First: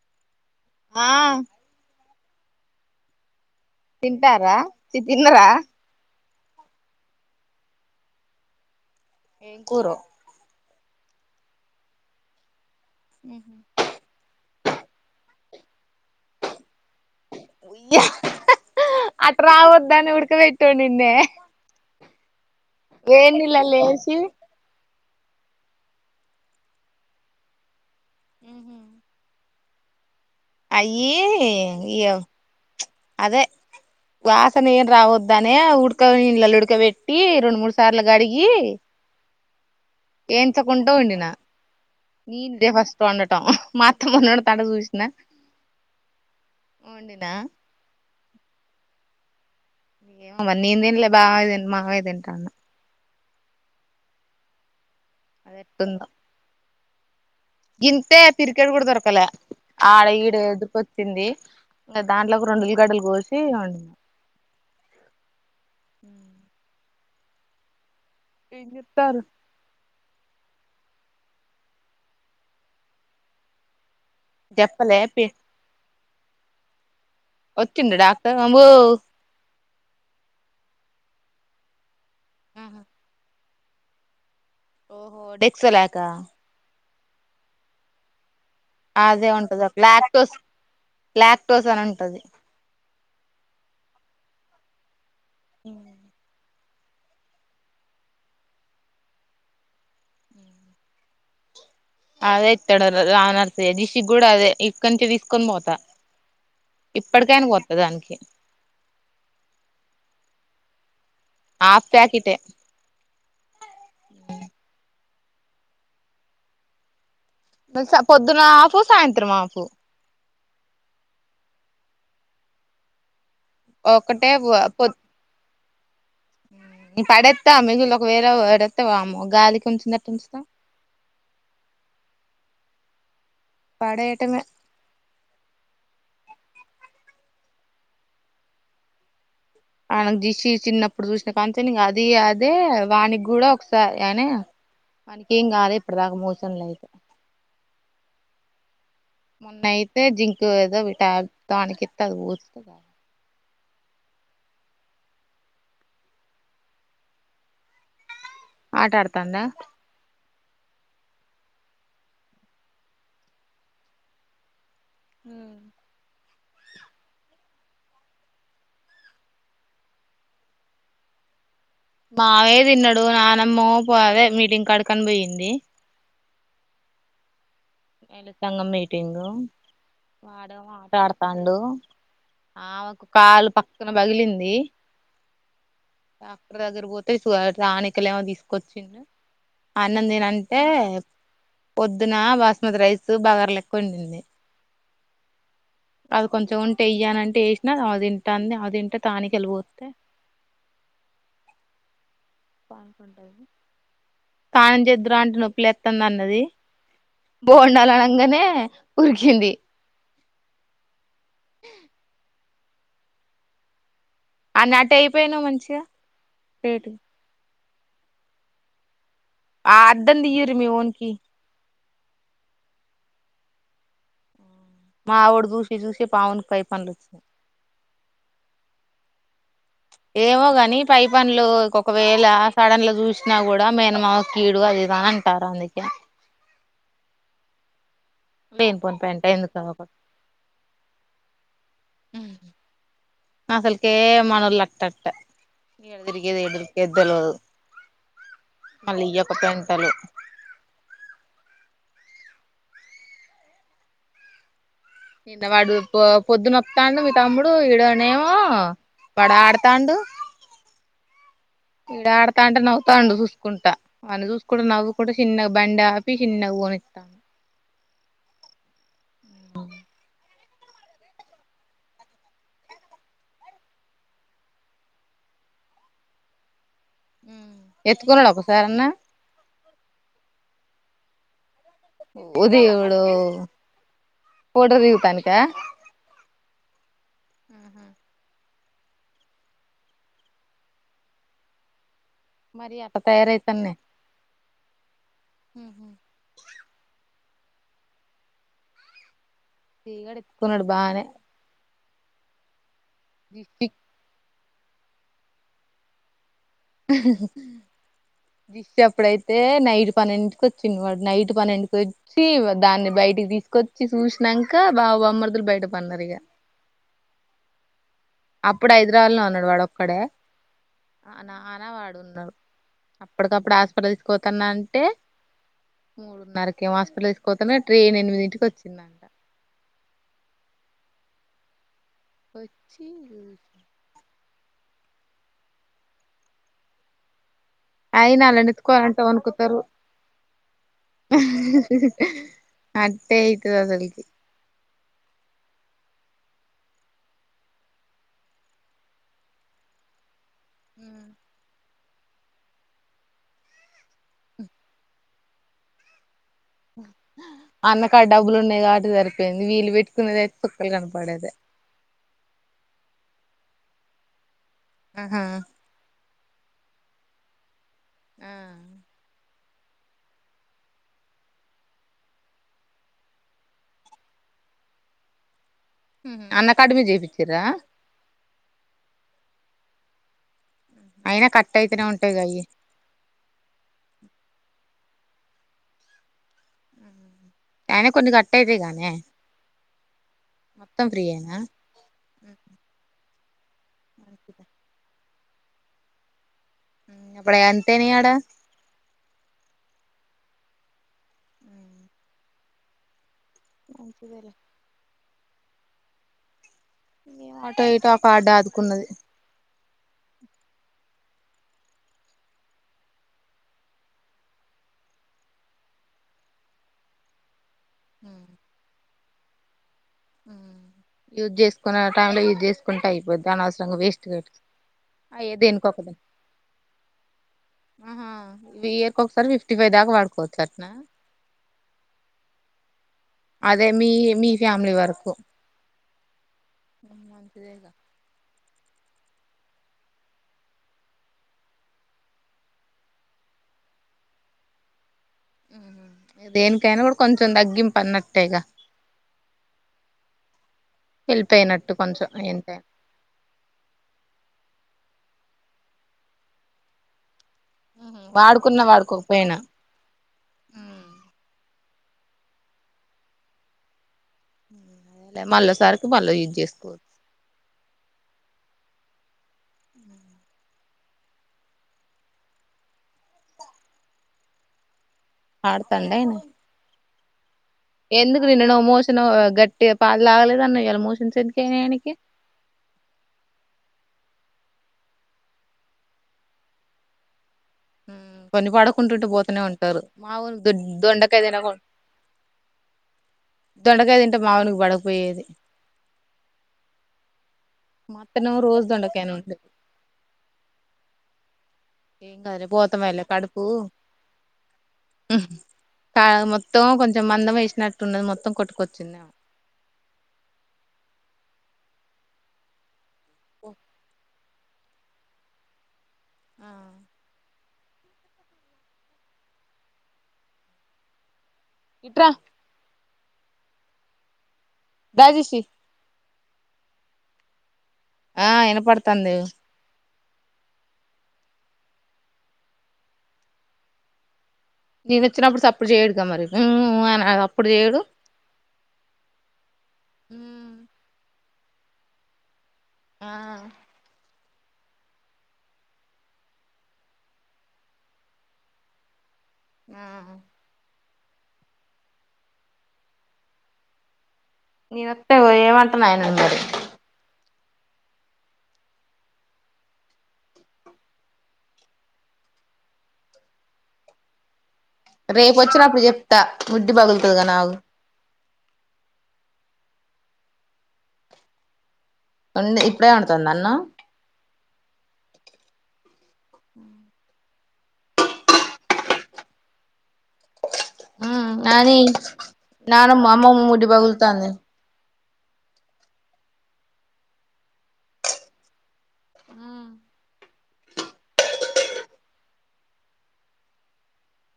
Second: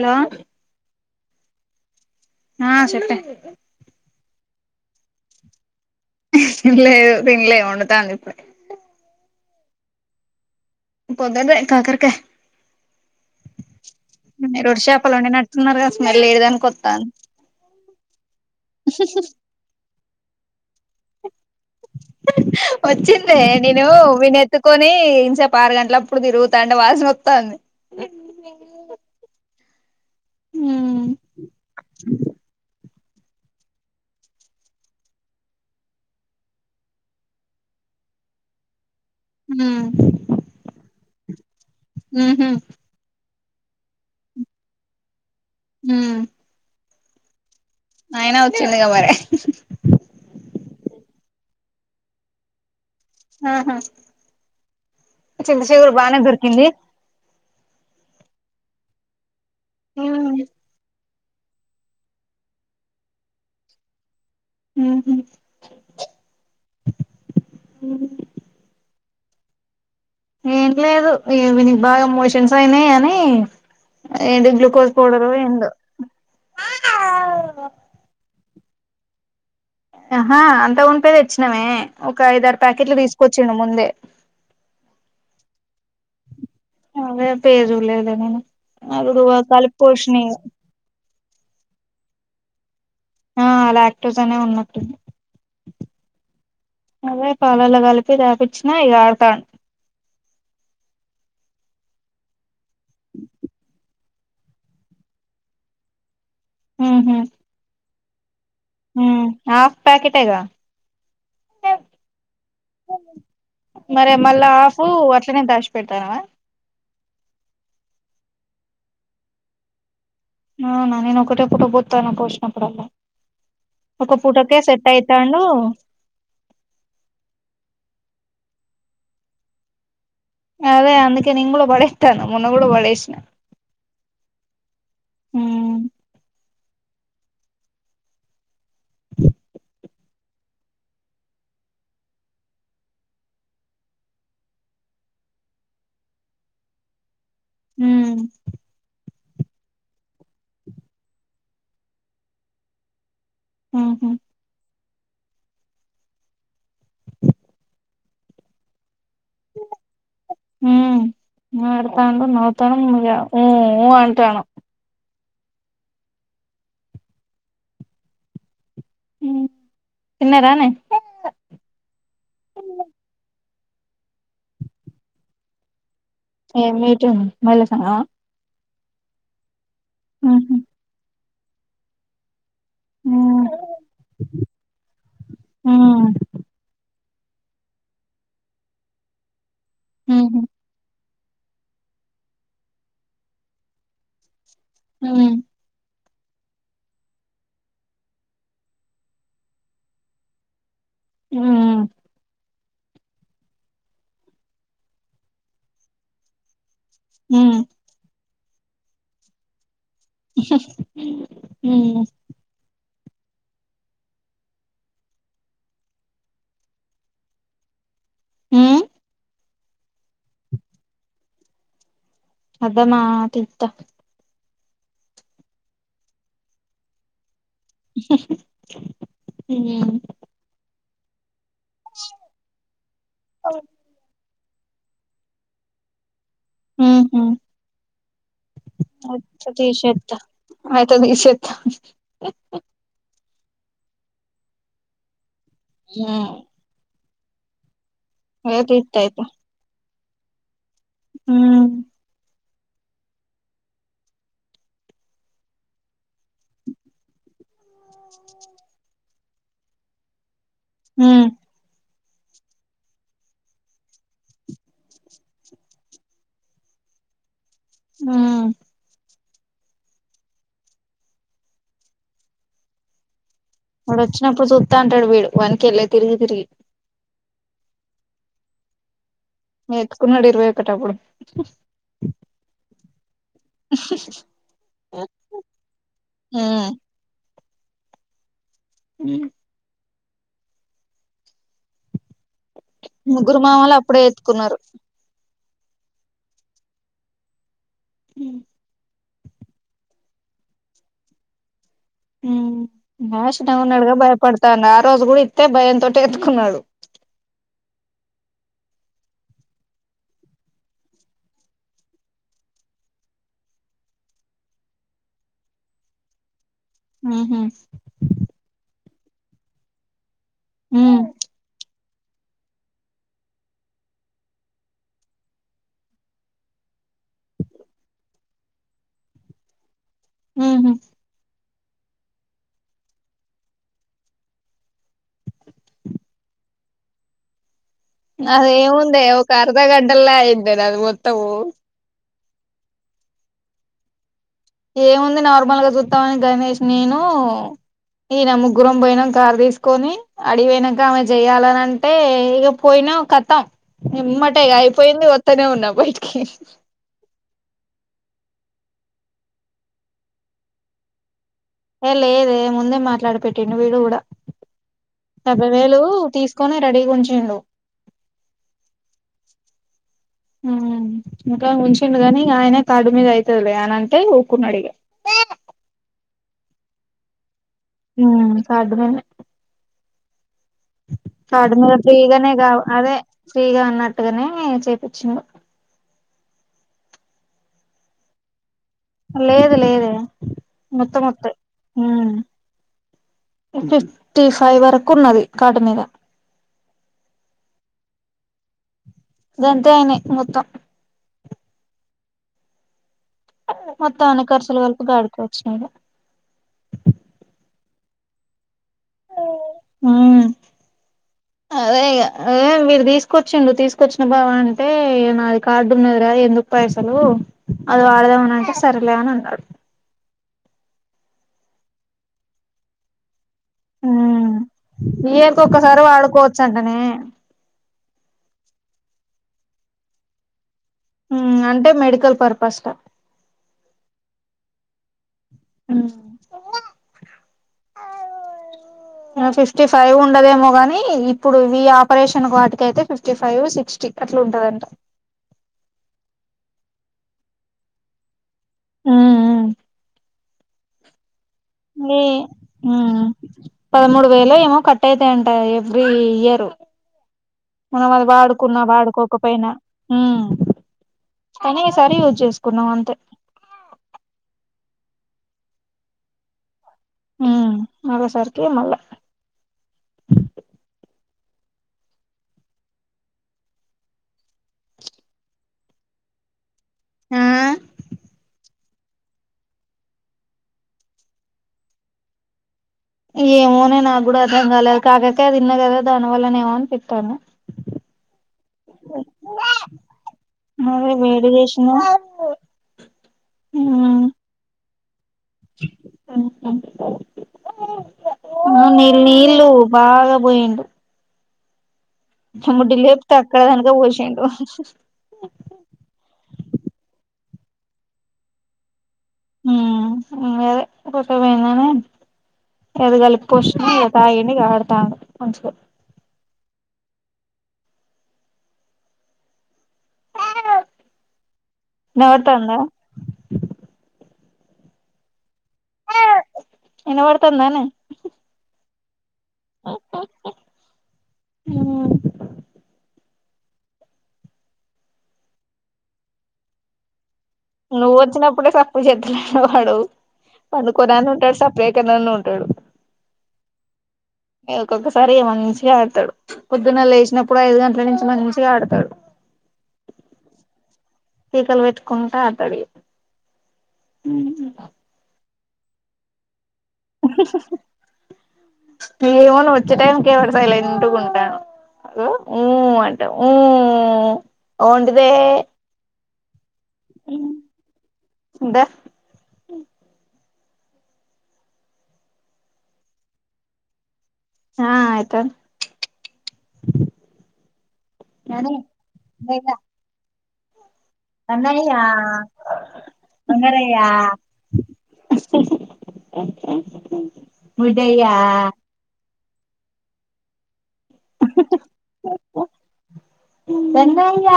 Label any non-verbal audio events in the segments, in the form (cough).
Hello ఆ ఆ చెప్పే తింటారా చి తిన్నరా లేదు తిన్లే వండుతాంది ఇప్పుడే ఏం కూరో పొద్దట్దే కాకరకాయ్ మ్ హు మీరు వట్టి చేపలు వండి నట్టున్నారు గ స్మెల్ ఇది దాక ఒతంది అట్ట రావద్దని ఉడకి వెట్డి వండిన్నే వచ్చిందే నీళ్ళల్ల నిను ఏసి వినేత్ త్తుకొని ఇంత సేపు ఆరు గంటలప్పుడు తిరుగుతంటే వాసనోస్తాంది మ్ హూ అయ్యి ఇయ్యే అదే వాసన ఎం రావద్దనే ఉడక నీళ్ళళ్ళ ఉడక పెట్టి రెండు మూడు సార్ల కడిగి మ్ ఏన్చ్చ కుంట వండినా ఉహు నిన్ దే ఫస్ స్ట్ వండటం మా అత్తమ్మాండుతంటే చూసిన హ్మ్ వండిన అయినా వచ్చిందిగా మరి నేను తింలే బావే మావయ్య తింటాండు ఆహా అది చింతచిగురు ఎట్టుందో బానే దొరికింది గింతే పిరికెడు కూడా దొరకలే ఆడ ఈడ ఉహు ఎదుర్ చింది ఇంగ దాంట్లకు రెండు ఉల్లిగడ్డలు కోసి వండిన మ్ హూ ఏంచేత్తర్రు ఏం లేదు ఇగ వీనికి బాగా మోషన్స్ అయినాయి అని ఎంటిది గ్లుకోస్ చెప్పలే పి పౌడరో ఎందో ఆంబో ఆహా అంతమునుపే తెచ్చినమే ఒక ఐద ఆరు ప్యాకెట్లు తీసుకొచిండు ముందే ఓహో డెక్లాలక అదే పేరుజూళ్ళేదే నిను అది అదే పుడు ఉంటది కాలిపి ఒక పోశిన ఇగ లాక్టోస్ లాక్టోస్ అని ఉంటది ఆ లాక్టోస్ అనే ఉన్నట్టుంది హ్మ్ అదే పాలల్ల కలిపి తాపిచ్చిన ఇగ ఆడుతాండు అదే ఇత్తడు రాన రిషికి కూడా అదే ఇక్క నుంచి తీసుకొని పోతా ఇప్పటికైనా పోత్త దానికి మ్ హాఫ్ ప్యాకెటే గ హాఫ్ ప్యాకెటే మరె మళ్ళ ఆఫ్ అట్లనే దాచి పెడుతానవ పొద్దున హాఫ్ సాయంత్రం హాఫ్ అవునా నేను ఒకటే పూట పొత్తన పోసినప్పుడల్లా ఒక ఒకటే పూటకే సెట్ పొద్ అయి తాండూ పడేత్త మిగిలి ఒక వేల పడేతె వామ్మో గాలికి ఉంచినట్టు ఉంచుత అదే అందుకే నేను కూడా పడేస్తాన మొన్న కూడా పడేసిన పడేయటమే మ్మ్ అ ఆ దిసి చిన్నప్పుడు చూసినకాంచెని అది అదే వానికి కూడా ఒకసారి అని వానికి ఏం కాలే ఇప్పుటి దాకా మోషన్లయితె మ్ మొన్న అయితే జింక్ ఏదో ఒక టా టానిక్కిస్తే అది పోస్తదికదా. ఉమ్ ఉమ్. ఆట ఆడుతుందా. ఉమ్ ఆడుతాండు నవ్వుతాండు ఇగ ముఊఊ అంటాడు. ఉహ్మ్ హ్మ్ తిన్నారనే. మావే తిన్నడు నానమ్మ పో అదే మీటింగ్ కడికని పోయింది. ఏం మీటింగ్ మహిళ సంఘం. మహిళ సంఘం మీటింగు వాడు ఉహు మాట్లాడుతుండు. ఆమెకు ఉ కాలు పక్కున పగిలింది ఉహు ఆ డాక్టర్ దగ్గర పోతే టానికులు ఏమో తీసుకొచ్చిండు అన్నం ఉమ్ తినంటే. పొద్దున బాస్మతి రైస్ బగార లెక్క వండింది. ఉమ్. అది కొంచెం ఉంటే వేయ్యానంటే వేసినా అది తింటాంది అది తింటే టానిక్లు పోస్తే. ఉమ్. స్నానం చెదువురా అంటే నొప్పి లేస్థాందీ అన్నది. ఉమ్ బోండాలు అనంగానే ఉరికింది. ఉమ్. అని అటై అయిపోయినావు మంచిగా రేటు. ఉహూ. అద్దం తీయండ్రి మీ వోనికి. అద్దమా తీస్తా. మా వోడు చూసి చూసి మా వోడికి పై పళ్ళు వచ్చినాయి. ఆహ్. ఉమ్. ఏమో గాని పై పళ్ళు ఒకవేళ సడన్లో చూసినా కూడా మేనమామ కు. కీడు అదిదాంటారు అందుకే. ఉమ్ ఉహూ. లేనిపోని పెంట అయితే ఎందుకు అదొకటి తీసేస్తా అయితే తీసేస్తా. అసలుకే మనోలు అట్ట అట్ట ఉమ్ ఎదురికిది ఎదురు. పెద్దలు ఏ తీత్త మళ్ళీ అయితే ఈయొక పెంటలు. ఉమ్. నిన్న వాడు పో పొద్దునొత్తా మీ తమ్ముడు ఈడనేమో. వాడు ఆడుతాండు. ఉమ్. ఈడు ఆడతా అంటే నవ్తాండు చూసుకుంటా. అని చూసుకుంటా నవ్వుకుంటా చిన్నగా బండి ఆపి చిన్నగా పోనిస్తాండు. ఉమ్. బా వాడు వచ్చినప్పుడు చూస్తా ఉంటాడు వీడు వానికేళ్ళి తిరిగి తిరిగి. ఎత్తుకున్నాడ ఒకసారి అన్న. ఎత్తుకున్నాడు ఇరవై ఒకటప్పుడు. ఓ దేవుడో. ఆహ్. ఉహూ. ఉ మరి అట్ట ముగ్గురు మావలు అప్పుడే ఎత్తుకున్నారు ఉహు హు తీగాడు ఎత్తుకున్నాడు బానే ఉమ్ బాష్ట ఉన్నాడుగా భయపడ్తాన్న ఆ రోజు గూడా ఇతై భయంతోటే ఎత్తుకున్నాడు దిష్టఅప్పుడేతే నైట్ పన్నెండింట్టికి ఒచ్చిండు వాడు నైట్ పన్నెండింటికి వోయ్ చీవ దాన్ని బైటికి దిస్కొచ్చి చూష్నాంకా బావబమ్మర్తులు బైట పన్నారు ఇగ ఉహు అప్పుడు ఐద్రావద్లనే ఉన్నాడు వాడు ఒక్కడే అ నా వాడు ఉన్నాడు అప్పడిదప్పుడు ఆస్ప్టల్ తీస్కువోతన్నా అంటే మూడున్నరకేమో హస్పిటల్ తీస్కవోతనే ట్రైన్ ఎనిమిదింటికి ఒచ్చింది. ఉహు ఒచ్చి ల అయిన అల్లనుఎత్తుకోవాలంటే అదేముంది ఒక ఒనుకుతారు. అర్ధ గంటల్లో అయింది అది మొత్తము అట్టే ఇకువోతది ఏముంది నార్మల్గా జుత్తమని గణేష్ నేను. ఇన ముగ్గురం బోయినక్క కారు దిస్కొని ఆడివోయినక్క ఆవే జెయాలని అంటే ఇగ పోయినా కతాం ఎమ్మాటే ఇగా అయిపోయింది వోత్తనే ఉన్నా బైటికి అన్నకాడా డబ్బులు ఉన్నాయ్ కావట్టి జరిపోయింది వీళ్లు వేట్టుకునేది అయితే కుక్కలు కన్పడేది ఏ లేదే ముందే మాట్లాడి పెట్టటిండు వీడు గూడా ఆహా డెబ్బై వేలూ తీస్ కొని రడిగూంచిండు. ఆ ఉ ఇంకా ఉంచిండు కాగానిక ఆయన కడు మీద అయితది లే అని అంటే ఇగ ఉకున్నాడు ఇగ అన్నకడిమి జేపిచ్చిర హమ్ సాడ్ మేమే అయినా కాడు కట్ మే అయితేనే ఉంటాయి ఫ్రీగానే అయి గా అదే ఫ్రీగా ఉన్నట్టుగానే చెప్పించిన (inaudible) ఆయనే కొన్ని గట్టేదే గానీ లేదు లేదే మొత్తం అత్తయ్ యేనా హూ ఫిఫ్టీ ఫైవ్ వర్కు ఉన్నది కాడ్ మీద పడయాంటయి నాయడ గంతే అయినాయి మొత్తం మొత్తం అన్ని మంచిదేలే కర్సులుగలిపి గాడికే ఒచ్చినై ఇగ అటో ఇటో ఆ పాడ్డ ఆదుకున్నది ఉమ్ అదే ఇగా వీడు దిస్కొచ్చిండు తీస్కొచ్చిన బావ అంటే ఇగ నాది కాడ్డు ఉన్నది రా ఎందుకు పైసలు అది వాడ్దామని అంటే సరేలే అని అన్నాడు యూజ్ జేస్కోనీ ఆ టైం లో యూజ్ జెస్కుంటే అయిపోద్ది అనవ్సరం హూ ఏక ఒక్కసారి ఒకదానికి వాడుకోవచ్చంటనే ఆహా ఏర్కొ ఒకసారి ఫిఫ్టీ ఫైవ్ దాకా వాడుకోవచ్చంట్నా ఉమ్ అంటే మెడికల్ పర్పస్క అదే మీ మీ ఫ్యామిలీ వర్కు. హు ఉ అంతేగా (unintelligible) ఫిఫ్టీ ఫైవ్ ఉండదేమో గాని ఇప్పుడు ఇ ఆపరేషన్ వాటికి అయితే ఫిఫ్టీ ఫైవ్ సిక్స్టీ అట్లా ఉంటదంట దేనికైనా కూడా కొంచెం తగ్గింపు అన్నట్టేగా ఉ ఉమ్ వెళ్ళిపోయిన ఏ మ్ పదమూడు వేలు ఏమో కట్ట అయితాయంట ఎవ్రీ ఇయరు మనం ఉహు అది వాడుకున్న వాడుకున్నా వాడుకోకపోయినా ఉ కానీ ఈ సారి యూజ్ చేసుకున్నాం అంతే ఉ అదే మళ్ళో సరికి మళ్ళ యూజ్ చేసుకో ఉమ్ మళ్ళో సరికే మళ్ళ ఆడతలేం ఆ ఎందుకు నిన్నో మోషన్ గట్టిగ పాలుతాగలేదు అన్న ఇయలా మోషన్స్ ఎందుకైనాయినాకి ఏమోనే నాకు కూడా అర్థం కాలేదు కాకరాకాయ తిన్నా కదా దానివల్ల ఏమో అనిపిత్తంది. కొన్ని పడకుంటుంటే పోతనే ఉంటారు మావో దొ అదే దొండక వేడి తిన చేసిన దొండకా తింటే మావునికి పడకపోయేది ఉ హ్మ్ మా అత్తనేమో రోజు ఆ నీళ్లు దొండకాయనే ఉంటది నీళ్లు బాగా పోయిండు ఏం కాదులే పోతమేలే ముడ్డిలేప్తే అక్కడ దానుక పోసిండు హ్మ్ కాదు మొత్తం కొంచెం మందం వేసినట్టున్నది మొత్తం కొట్టుకొచ్చిందేమో ఉమ్ గాదే దొడ్డికి పోయిండని గది కలుపుకొచ్చిన ఇగ తాగి న్ని ఆడతాండు మంచికే ఆ ఇట్రా నవ్ తాండ డైజిస్టి వినబడుతందానే ఆ వినపడుతాంది ఉ నేను ఇచ్చినాప్పుడు సప్పుడు చేయడుగ మరి మ్మ్ ఆ నువ్వు వచ్చినప్పుడే స ప్పుడు చెత్తాలే వాడు పండుకోన్నానే ఉంటాడు సప్పుడేకనన్న ఉంటాడు. ఆ ఇ ఒక్కొక్కసారి మంచిగా ఆడతాడు పొద్దున్న లేచినప్పుడు ఐదు గంటల నుంచి మంచిగా ఆడతాడు. ఆ కీకలు పెట్టుకుంటా ఆడతడు ఉ నేనొత్తే ఏమంటన్నా ఆయనను మారి ఏమో నువ్వు వచ్చే టైం కి వాడు సైలెంట్ గా ఉంటాడు. హాలో ఊ అంట ఉఊ రేపు వచ్చినప్పుడు చెప్తా ముడ్డి పగులుతదిగాని అగు దా ఉండి ఇప్పుడే అండుతంద అన్నాం ఆ అయితంది ఆ నాని బేగ నాని అన్నయ్యా నానమ్మ అమ్మమ్మ ముడ్డి అంగారయ్యా పగులుతాంది ముడయ్యా ఆ వెన్నయ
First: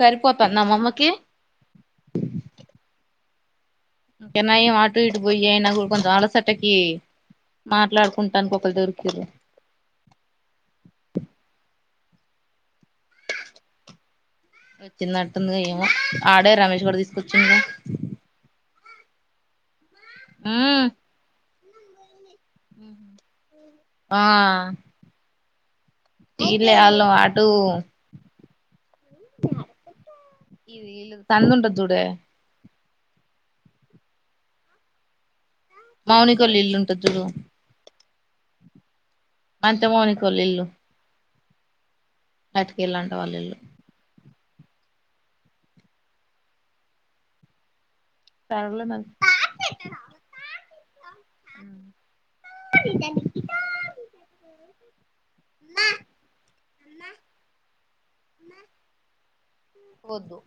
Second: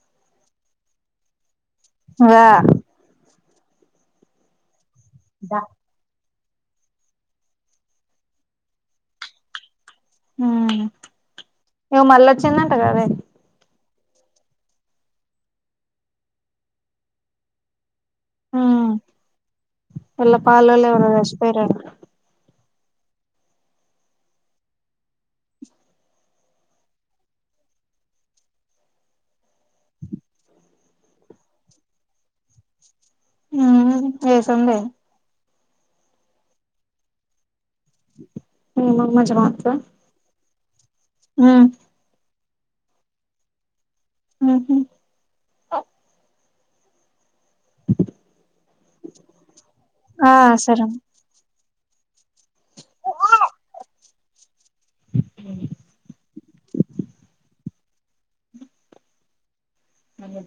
సరిపోతంద అమ్మమ్మకి ఆ ఇంకా నయం అటు ఇటు బోయి దా అయిన గు కొంచెం అలసటకి మాట్లాడుకుంటాను ఒకరు దొరికిరు ఈమె మళ్ళ వచ్చిందంట కదే వచ్చిందటుందిగా ఏమో ఆడే రమేష్ గాడు తీసుకొచ్చిందుగ హ వల్ల ఊ పాలోలు ఎవరో చచిపేరట ఆ ఇలే అల్లు అటు ఇది ఇళ్ళు సందుంటది చుడే ఆ ఏ సందె మౌనికోల ఇల్లు ఉంటది చూడు మమ్మజ మా అంత మోని కోల్ ఇల్లు హ అటు కెళ్ళి అంటా వాళ్ళ ఇళ్ళు ఉహు తారులో నా ఆ సరే అం నా వద్దు